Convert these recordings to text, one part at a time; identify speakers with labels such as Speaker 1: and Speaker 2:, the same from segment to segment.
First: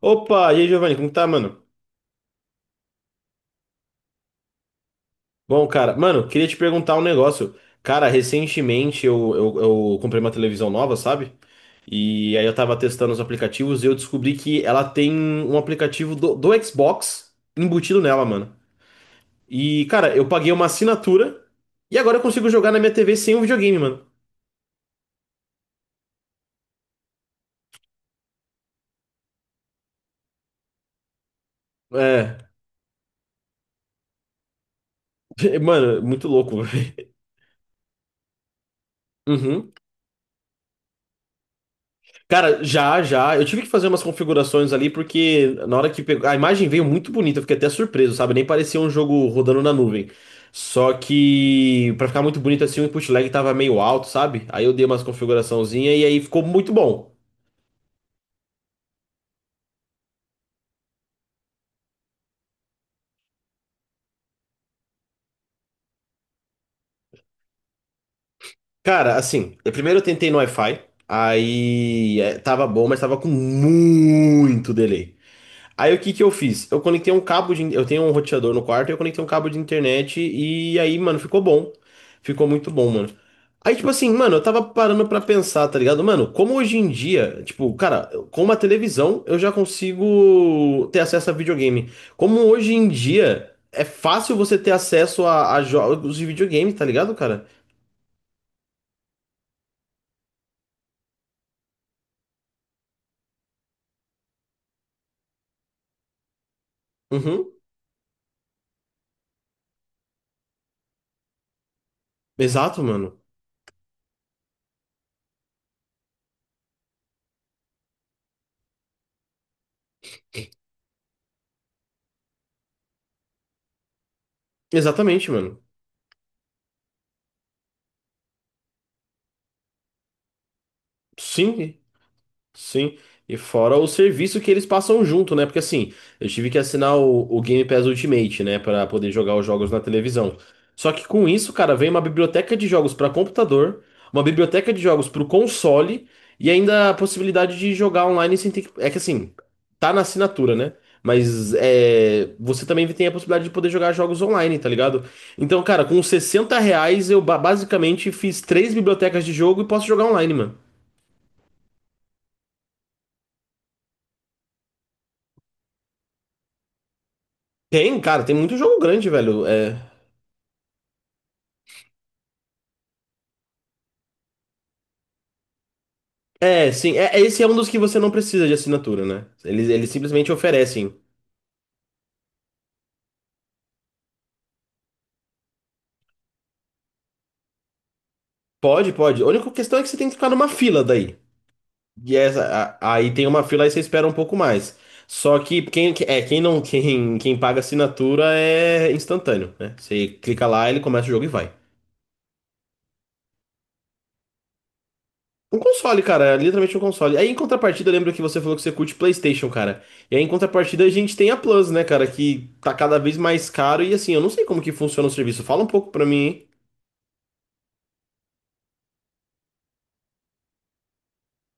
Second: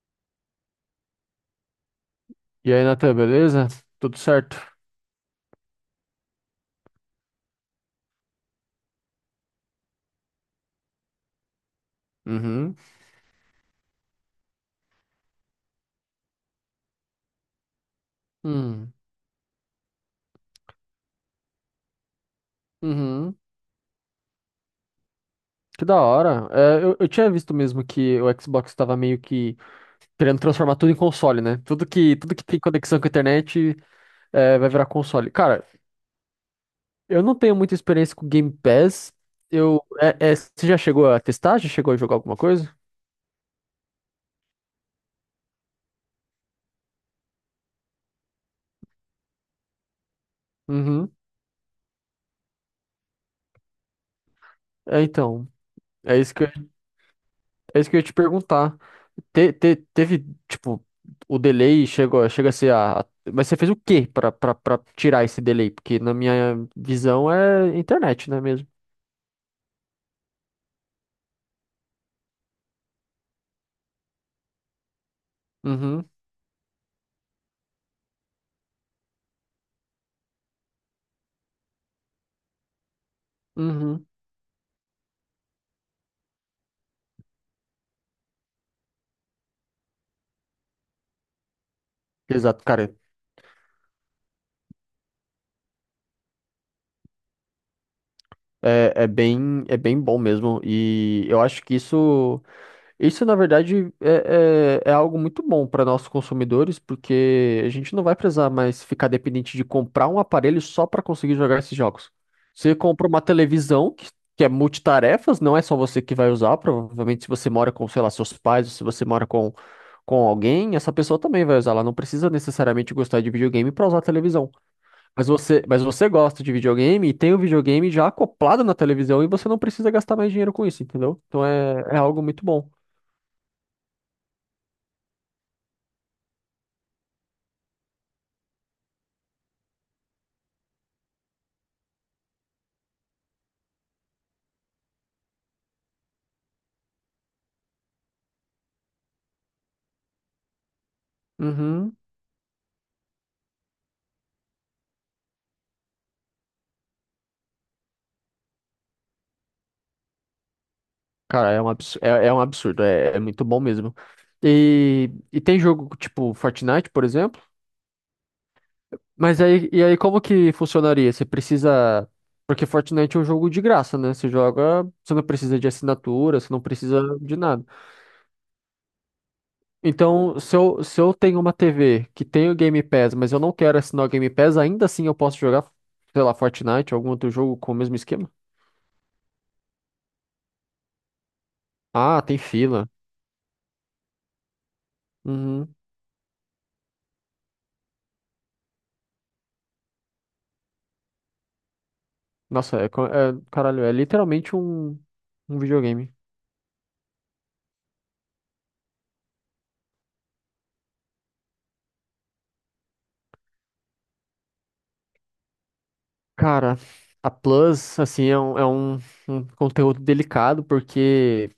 Speaker 1: Opa, e aí, Giovanni, como tá, mano?
Speaker 2: E aí, Natan, beleza? Tudo certo?
Speaker 1: Bom, cara, mano, queria te perguntar um negócio. Cara, recentemente eu comprei uma televisão nova, sabe? E aí eu tava
Speaker 2: Uhum.
Speaker 1: testando os aplicativos e eu descobri que ela tem um aplicativo do Xbox embutido nela, mano.
Speaker 2: Uhum.
Speaker 1: E, cara, eu paguei uma assinatura e agora eu consigo jogar na minha TV sem
Speaker 2: Uhum.
Speaker 1: o videogame, mano.
Speaker 2: Que da hora. Eu tinha visto mesmo que o Xbox estava meio que querendo transformar tudo em console, né? Tudo que
Speaker 1: É,
Speaker 2: tem conexão com a internet vai virar console. Cara,
Speaker 1: mano, muito louco. velho.
Speaker 2: eu não tenho muita experiência com Game Pass.
Speaker 1: Uhum.
Speaker 2: Você já chegou a testar? Já chegou a jogar alguma
Speaker 1: Cara,
Speaker 2: coisa?
Speaker 1: já, já. Eu tive que fazer umas configurações ali, porque na hora que pegou. A imagem veio muito bonita, eu fiquei até surpreso, sabe? Nem parecia um jogo rodando na nuvem. Só
Speaker 2: Uhum.
Speaker 1: que, pra ficar muito bonito assim, o input lag tava meio alto, sabe? Aí eu dei umas
Speaker 2: É, então.
Speaker 1: configuraçãozinhas e
Speaker 2: É
Speaker 1: aí
Speaker 2: isso
Speaker 1: ficou
Speaker 2: que eu,
Speaker 1: muito bom.
Speaker 2: é isso que eu ia te perguntar. Teve, tipo, o chega a ser mas você fez o quê pra tirar esse delay? Porque na minha visão é internet, né mesmo?
Speaker 1: Cara, assim, eu primeiro eu tentei no Wi-Fi, aí é, tava bom, mas tava com muito delay. Aí o
Speaker 2: Uhum,
Speaker 1: que que eu fiz? Eu conectei um cabo de. Eu tenho um roteador no quarto, eu conectei um cabo de internet e aí, mano, ficou bom. Ficou muito bom, mano. Aí, tipo
Speaker 2: uhum.
Speaker 1: assim, mano, eu tava parando pra pensar, tá ligado? Mano, como hoje em dia, tipo, cara, com uma televisão eu já consigo ter acesso a videogame. Como
Speaker 2: Exato,
Speaker 1: hoje em
Speaker 2: cara.
Speaker 1: dia é fácil você ter acesso a jogos de videogame, tá ligado, cara?
Speaker 2: É bem bom mesmo. E eu acho que isso. Isso, na verdade, é algo muito bom para nossos consumidores,
Speaker 1: Uhum.
Speaker 2: porque a gente não vai precisar mais ficar dependente de comprar um aparelho só para conseguir jogar esses jogos. Você
Speaker 1: Exato,
Speaker 2: compra uma
Speaker 1: mano.
Speaker 2: televisão, que é multitarefas, não é só você que vai usar, provavelmente se você mora com, sei lá, seus pais, ou se você mora com alguém, essa pessoa também vai usar. Ela não precisa necessariamente gostar de videogame para usar a televisão.
Speaker 1: Exatamente, mano.
Speaker 2: Mas você gosta de videogame e tem o videogame já acoplado na televisão e você não precisa gastar mais dinheiro com isso, entendeu? Então
Speaker 1: Sim.
Speaker 2: é, é algo muito bom.
Speaker 1: Sim, e fora o serviço que eles passam junto, né? Porque assim, eu tive que assinar o Game Pass Ultimate, né, pra poder jogar os jogos na televisão. Só que com isso, cara, vem uma biblioteca de jogos pra computador, uma biblioteca de jogos pro console e ainda a possibilidade de jogar online sem ter que... É que assim, tá na assinatura, né? Mas
Speaker 2: Uhum.
Speaker 1: é, você também tem a possibilidade de poder jogar jogos online, tá ligado? Então, cara, com R$ 60 eu basicamente fiz três bibliotecas de jogo e posso jogar online, mano.
Speaker 2: Cara, é um absurdo, é um absurdo, é muito bom mesmo. E tem jogo tipo Fortnite, por exemplo,
Speaker 1: Tem, cara, tem muito jogo grande,
Speaker 2: mas
Speaker 1: velho.
Speaker 2: aí,
Speaker 1: É,
Speaker 2: e aí como que funcionaria? Porque Fortnite é um jogo de graça, né? Você joga, você não precisa de assinatura, você não
Speaker 1: é sim.
Speaker 2: precisa
Speaker 1: É,
Speaker 2: de
Speaker 1: esse é um
Speaker 2: nada.
Speaker 1: dos que você não precisa de assinatura, né? Eles simplesmente
Speaker 2: Então,
Speaker 1: oferecem.
Speaker 2: se eu tenho uma TV que tem o Game Pass, mas eu não quero assinar o Game Pass, ainda assim eu posso jogar, sei lá, Fortnite, algum outro jogo com o mesmo esquema?
Speaker 1: Pode, pode. A única questão é que você tem que ficar numa fila daí. E
Speaker 2: Ah, tem fila.
Speaker 1: aí tem uma fila aí você espera um pouco mais. Só que
Speaker 2: Uhum.
Speaker 1: quem, que- é, quem não, quem paga assinatura é instantâneo, né? Você clica lá, ele começa o jogo e vai.
Speaker 2: Nossa, caralho, é literalmente
Speaker 1: Um
Speaker 2: um
Speaker 1: console,
Speaker 2: videogame.
Speaker 1: cara, é literalmente um console. Aí em contrapartida, eu lembro que você falou que você curte PlayStation, cara. E aí em contrapartida a gente tem a Plus, né, cara, que tá cada vez mais caro e assim, eu não sei como que funciona o serviço. Fala um pouco pra mim, hein?
Speaker 2: Cara, a Plus, assim, é um, um conteúdo delicado, porque,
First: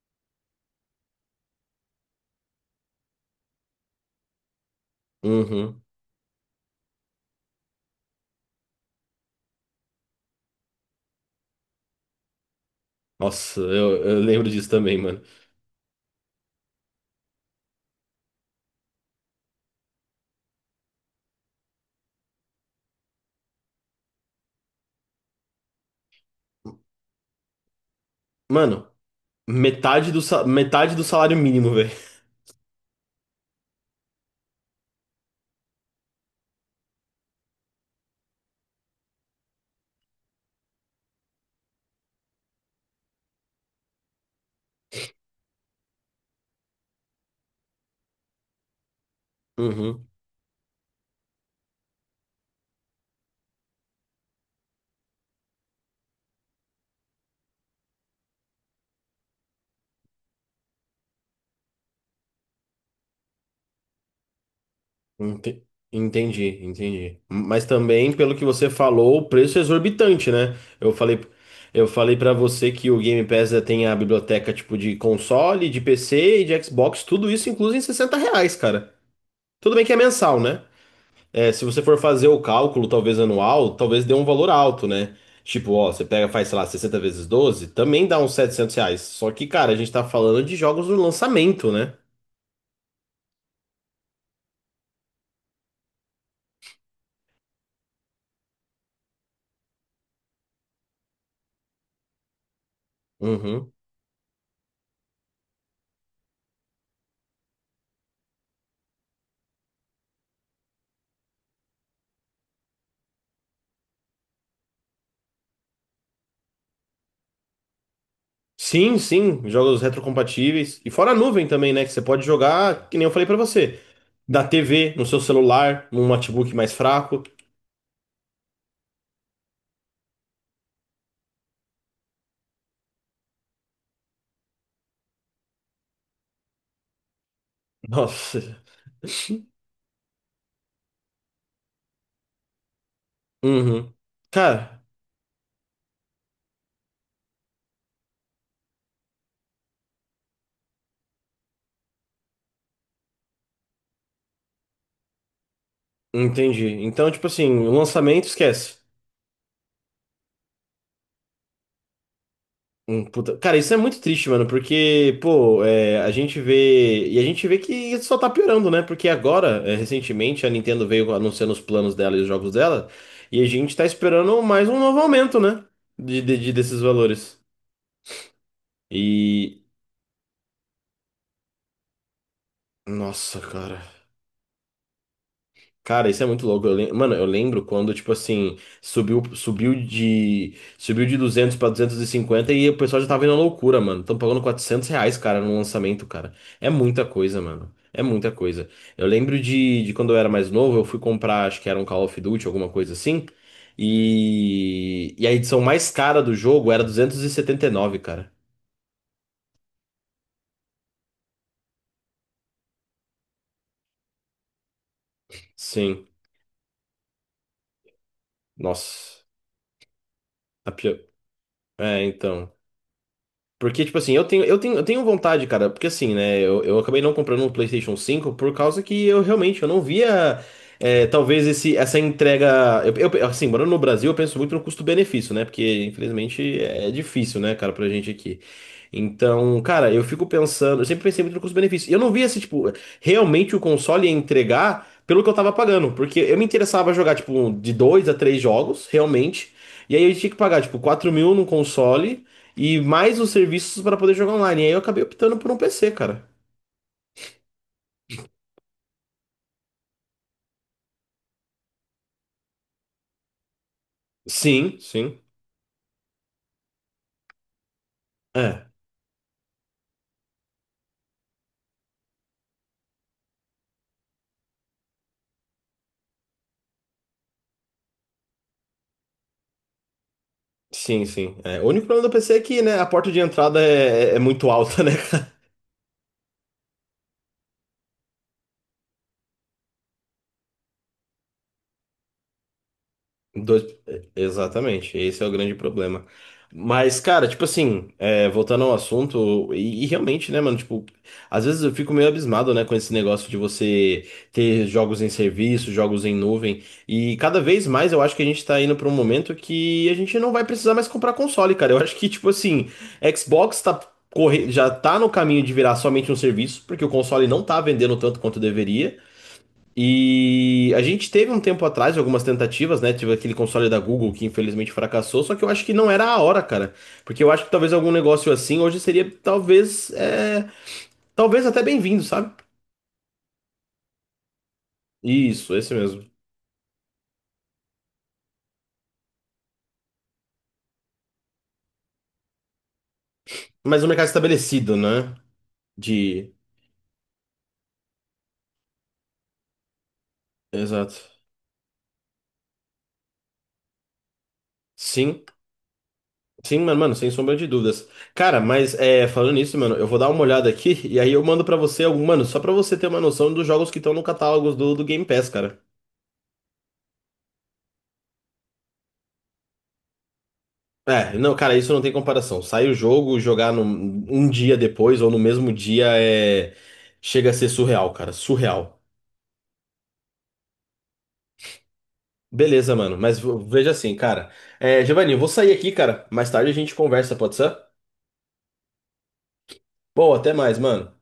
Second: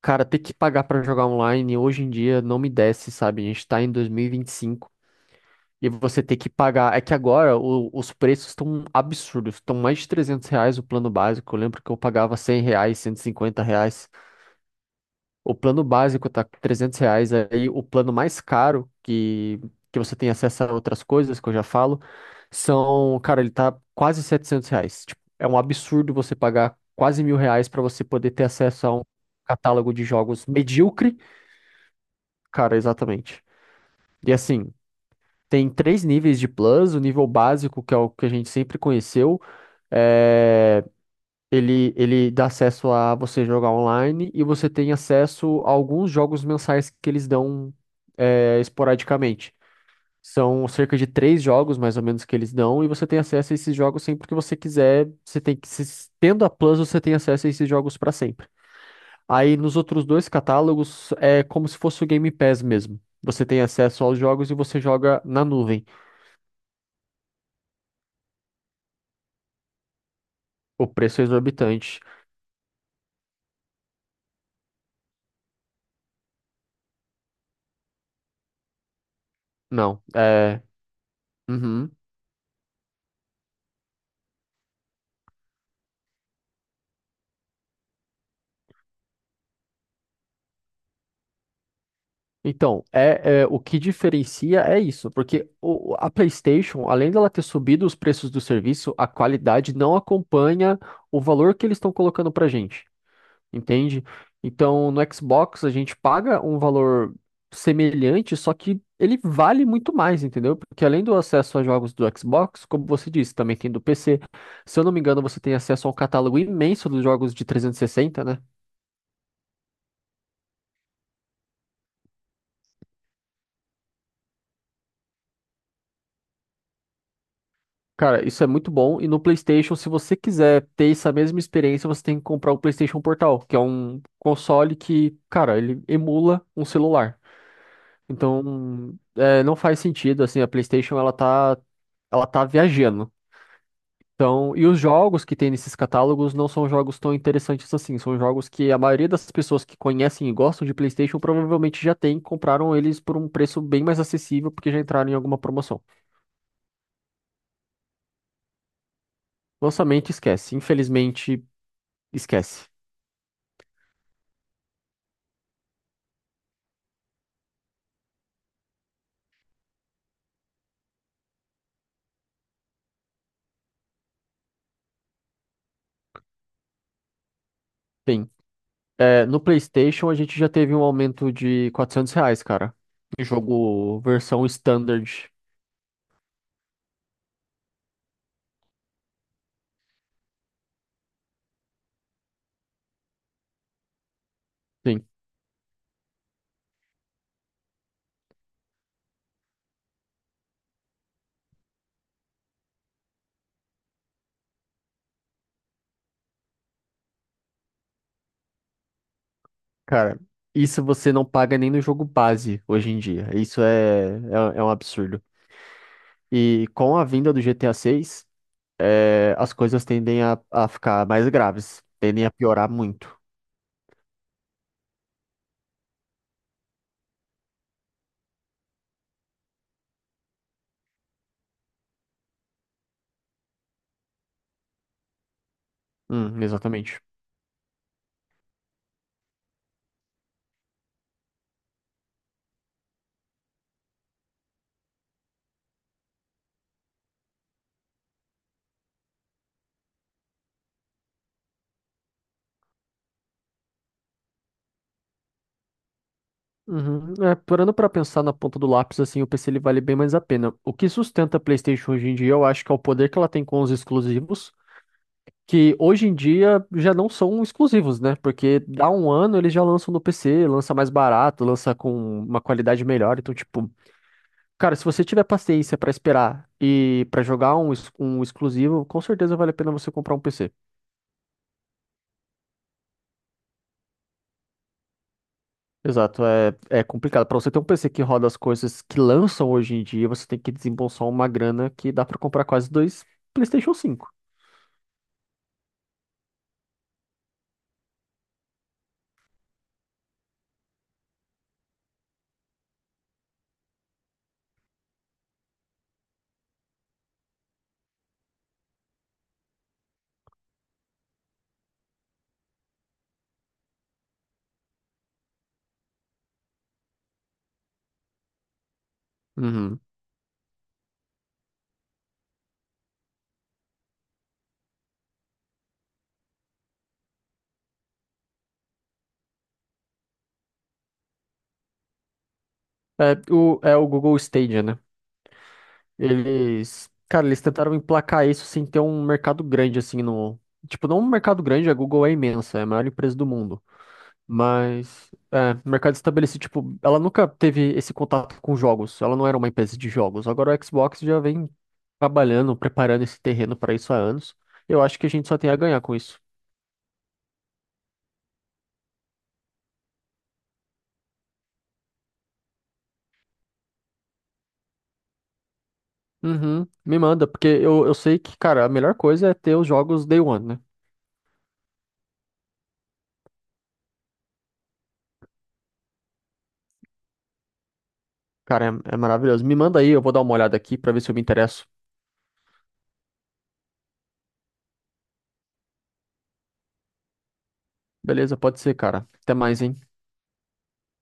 Speaker 2: cara, ter que pagar pra jogar online hoje em dia não me desce, sabe? A gente tá em dois mil e vinte e cinco
Speaker 1: Uhum.
Speaker 2: e você ter que pagar. É que agora os preços estão absurdos, estão mais de R$ 300 o plano básico. Eu lembro que eu pagava R$ 100, cento e
Speaker 1: Nossa,
Speaker 2: cinquenta
Speaker 1: eu,
Speaker 2: reais.
Speaker 1: eu lembro disso também, mano.
Speaker 2: O plano básico tá com R$ 300, aí o plano mais caro, que você tem acesso a outras coisas, que eu já falo, são, cara, ele tá quase R$ 700. Tipo, é um absurdo você pagar quase R$ 1.000 pra você poder ter acesso
Speaker 1: Mano,
Speaker 2: a um catálogo de
Speaker 1: metade
Speaker 2: jogos
Speaker 1: metade do
Speaker 2: medíocre.
Speaker 1: salário mínimo, velho.
Speaker 2: Cara, exatamente. E assim, tem três níveis de plus, o nível básico, que é o que a gente sempre conheceu, eh, ele dá acesso a você jogar online e você tem acesso a alguns jogos mensais que eles dão esporadicamente.
Speaker 1: Uhum.
Speaker 2: São cerca de três jogos, mais ou menos, que eles dão, e você tem acesso a esses jogos sempre que você quiser. Você tem que, se- tendo a Plus, você tem acesso a esses jogos para sempre. Aí nos outros dois catálogos é como se fosse o Game Pass mesmo. Você tem acesso aos jogos e você joga na
Speaker 1: Ente-
Speaker 2: nuvem.
Speaker 1: Entendi, entendi. Mas também, pelo que você falou, o preço é exorbitante, né?
Speaker 2: O
Speaker 1: Eu falei,
Speaker 2: preço é
Speaker 1: eu
Speaker 2: exorbitante.
Speaker 1: falei para você que o Game Pass já tem a biblioteca tipo de console, de PC e de Xbox, tudo isso incluso em R$ 60, cara. Tudo bem que é
Speaker 2: Não,
Speaker 1: mensal,
Speaker 2: é.
Speaker 1: né? É, se você
Speaker 2: Uhum.
Speaker 1: for fazer o cálculo, talvez anual, talvez dê um valor alto, né? Tipo, ó, você pega, faz, sei lá, 60 vezes 12, também dá uns R$ 700. Só que, cara, a gente tá falando de jogos do lançamento, né?
Speaker 2: Então, é, é, o que diferencia é isso, porque a PlayStation, além dela ter subido os preços do serviço, a qualidade não acompanha o valor que eles estão colocando pra gente,
Speaker 1: Uhum.
Speaker 2: entende? Então, no Xbox a gente paga um valor semelhante, só que ele vale muito mais, entendeu? Porque além do acesso a jogos do Xbox, como você disse, também tem do PC. Se eu não me engano, você tem acesso a um catálogo imenso dos jogos de 360, né?
Speaker 1: Sim, sim, jogos retrocompatíveis. E fora a nuvem também, né? Que você pode jogar, que nem eu falei pra você, da TV, no seu celular, num notebook mais fraco.
Speaker 2: Cara, isso é muito bom. E no PlayStation, se você quiser ter essa mesma experiência, você tem que comprar o PlayStation Portal, que é um console que, cara, ele emula um celular.
Speaker 1: Nossa.
Speaker 2: Então, é, não faz sentido, assim, a PlayStation, ela tá viajando.
Speaker 1: Uhum.
Speaker 2: Então, e os
Speaker 1: Cara,
Speaker 2: jogos que tem nesses catálogos não são jogos tão interessantes assim. São jogos que a maioria das pessoas que conhecem e gostam de PlayStation provavelmente já tem, compraram eles por um preço bem mais acessível, porque já entraram em alguma promoção.
Speaker 1: entendi. Então, tipo assim, o lançamento, esquece.
Speaker 2: Lançamento, esquece. Infelizmente, esquece.
Speaker 1: Cara, isso é muito triste, mano, porque, pô, é, a gente vê. E a gente vê que isso só tá piorando, né? Porque agora, é, recentemente, a Nintendo veio anunciando os planos dela e os jogos dela, e a gente tá esperando mais um novo aumento, né? Desses valores.
Speaker 2: Tem. É, no
Speaker 1: E.
Speaker 2: PlayStation a gente já teve um aumento de R$ 400, cara. Em
Speaker 1: Nossa, cara.
Speaker 2: Jogo versão standard.
Speaker 1: Cara, isso é muito louco. Mano, eu lembro quando, tipo assim, Subiu de 200 pra 250 e o pessoal já tava indo à loucura, mano. Tão pagando quatrocentos
Speaker 2: Sim,
Speaker 1: reais, cara, no lançamento, cara. É muita coisa, mano. É muita coisa. Eu lembro de quando eu era mais novo, eu fui comprar, acho que era um Call of Duty, alguma coisa assim. E. E a edição mais cara do jogo era 279 cara.
Speaker 2: cara. Isso você não paga nem no jogo base hoje em dia. É, é um absurdo.
Speaker 1: Sim.
Speaker 2: E com a vinda do GTA 6,
Speaker 1: Nossa.
Speaker 2: as coisas tendem a
Speaker 1: A pior.
Speaker 2: ficar mais graves.
Speaker 1: É,
Speaker 2: Tendem a
Speaker 1: então.
Speaker 2: piorar muito.
Speaker 1: Porque, tipo assim, eu tenho vontade, cara, porque assim, né, eu acabei não comprando um PlayStation 5 por causa que eu realmente eu não via, é, talvez, esse, essa entrega. Assim, morando no Brasil, eu penso muito no custo-benefício, né? Porque, infelizmente, é
Speaker 2: Exatamente.
Speaker 1: difícil, né, cara, pra gente aqui. Então, cara, eu fico pensando, eu sempre pensei muito no custo-benefício. E eu não via se, tipo, realmente o console ia entregar pelo que eu tava pagando, porque eu me interessava jogar, tipo, de 2 a 3 jogos, realmente. E aí eu tinha que pagar, tipo, 4 mil num console e mais os serviços para poder jogar online. E aí eu acabei optando por um PC, cara.
Speaker 2: Uhum. É, parando pra pensar na ponta do lápis, assim, o PC ele vale bem mais a pena. O que sustenta a PlayStation hoje em dia, eu acho que é o poder que ela tem com os exclusivos,
Speaker 1: Sim, sim.
Speaker 2: que hoje em dia já não são exclusivos, né? Porque
Speaker 1: É.
Speaker 2: dá um ano eles já lançam no PC, lança mais barato, lança com uma qualidade melhor. Então, tipo, cara, se você tiver paciência pra esperar e pra jogar um exclusivo, com certeza vale a pena você comprar um PC.
Speaker 1: Sim, sim. É. O único problema do PC é que, né, a porta de entrada é muito alta, né,
Speaker 2: Exato, é, é complicado. Para você ter um PC que roda as coisas que lançam hoje em dia, você tem que desembolsar uma grana que dá para comprar quase dois
Speaker 1: Dois...
Speaker 2: PlayStation
Speaker 1: é,
Speaker 2: cinco.
Speaker 1: exatamente, esse é o grande problema. Mas, cara, tipo assim, é, voltando ao assunto, e realmente, né, mano, tipo, às vezes eu fico meio abismado, né, com esse negócio de você ter jogos em serviço, jogos em nuvem, e cada vez mais eu acho que a gente tá indo pra um momento que a gente não vai precisar mais comprar console, cara. Eu acho que, tipo assim, Xbox tá corre... já tá no caminho de virar somente um serviço, porque o console não tá vendendo tanto quanto deveria.
Speaker 2: Uhum.
Speaker 1: E a gente teve um tempo atrás algumas tentativas, né? Tive aquele console da Google que infelizmente fracassou, só que eu acho que não era a hora, cara. Porque eu acho que talvez algum negócio assim hoje seria talvez, é, talvez até bem-vindo, sabe?
Speaker 2: É o, é o Google Stadia, né?
Speaker 1: Isso, esse mesmo.
Speaker 2: Eles, cara, eles tentaram emplacar isso sem ter um mercado grande assim no, tipo, não um mercado grande, a Google é imensa, é a maior empresa do mundo.
Speaker 1: Mas um mercado estabelecido,
Speaker 2: Mas,
Speaker 1: né?
Speaker 2: é, mercado
Speaker 1: De.
Speaker 2: estabelecido, tipo, ela nunca teve esse contato com jogos, ela não era uma empresa de jogos. Agora o Xbox
Speaker 1: Exato.
Speaker 2: já vem trabalhando, preparando esse terreno para isso há anos. Eu acho que a
Speaker 1: Sim,
Speaker 2: gente só tem a ganhar com isso.
Speaker 1: sim, mano, mano, sem sombra de dúvidas. Cara, mas é, falando nisso, mano, eu vou dar uma olhada aqui e aí eu mando pra você algum, mano, só pra você ter uma noção dos jogos que estão no catálogo do Game Pass, cara.
Speaker 2: Uhum, me manda, porque eu sei que, cara, a melhor coisa é ter os jogos Day One, né?
Speaker 1: É, não, cara, isso não tem comparação. Sai o jogo, jogar no, um dia depois ou no mesmo dia é. Chega a ser surreal, cara.
Speaker 2: Cara,
Speaker 1: Surreal.
Speaker 2: é maravilhoso. Me manda aí, eu vou dar uma olhada aqui para ver se eu me interesso.
Speaker 1: Beleza, mano. Mas veja assim, cara. É, Giovanni, eu vou sair aqui, cara. Mais tarde a gente conversa, pode ser?
Speaker 2: Beleza, pode ser, cara. Até mais, hein?
Speaker 1: Bom, até mais, mano.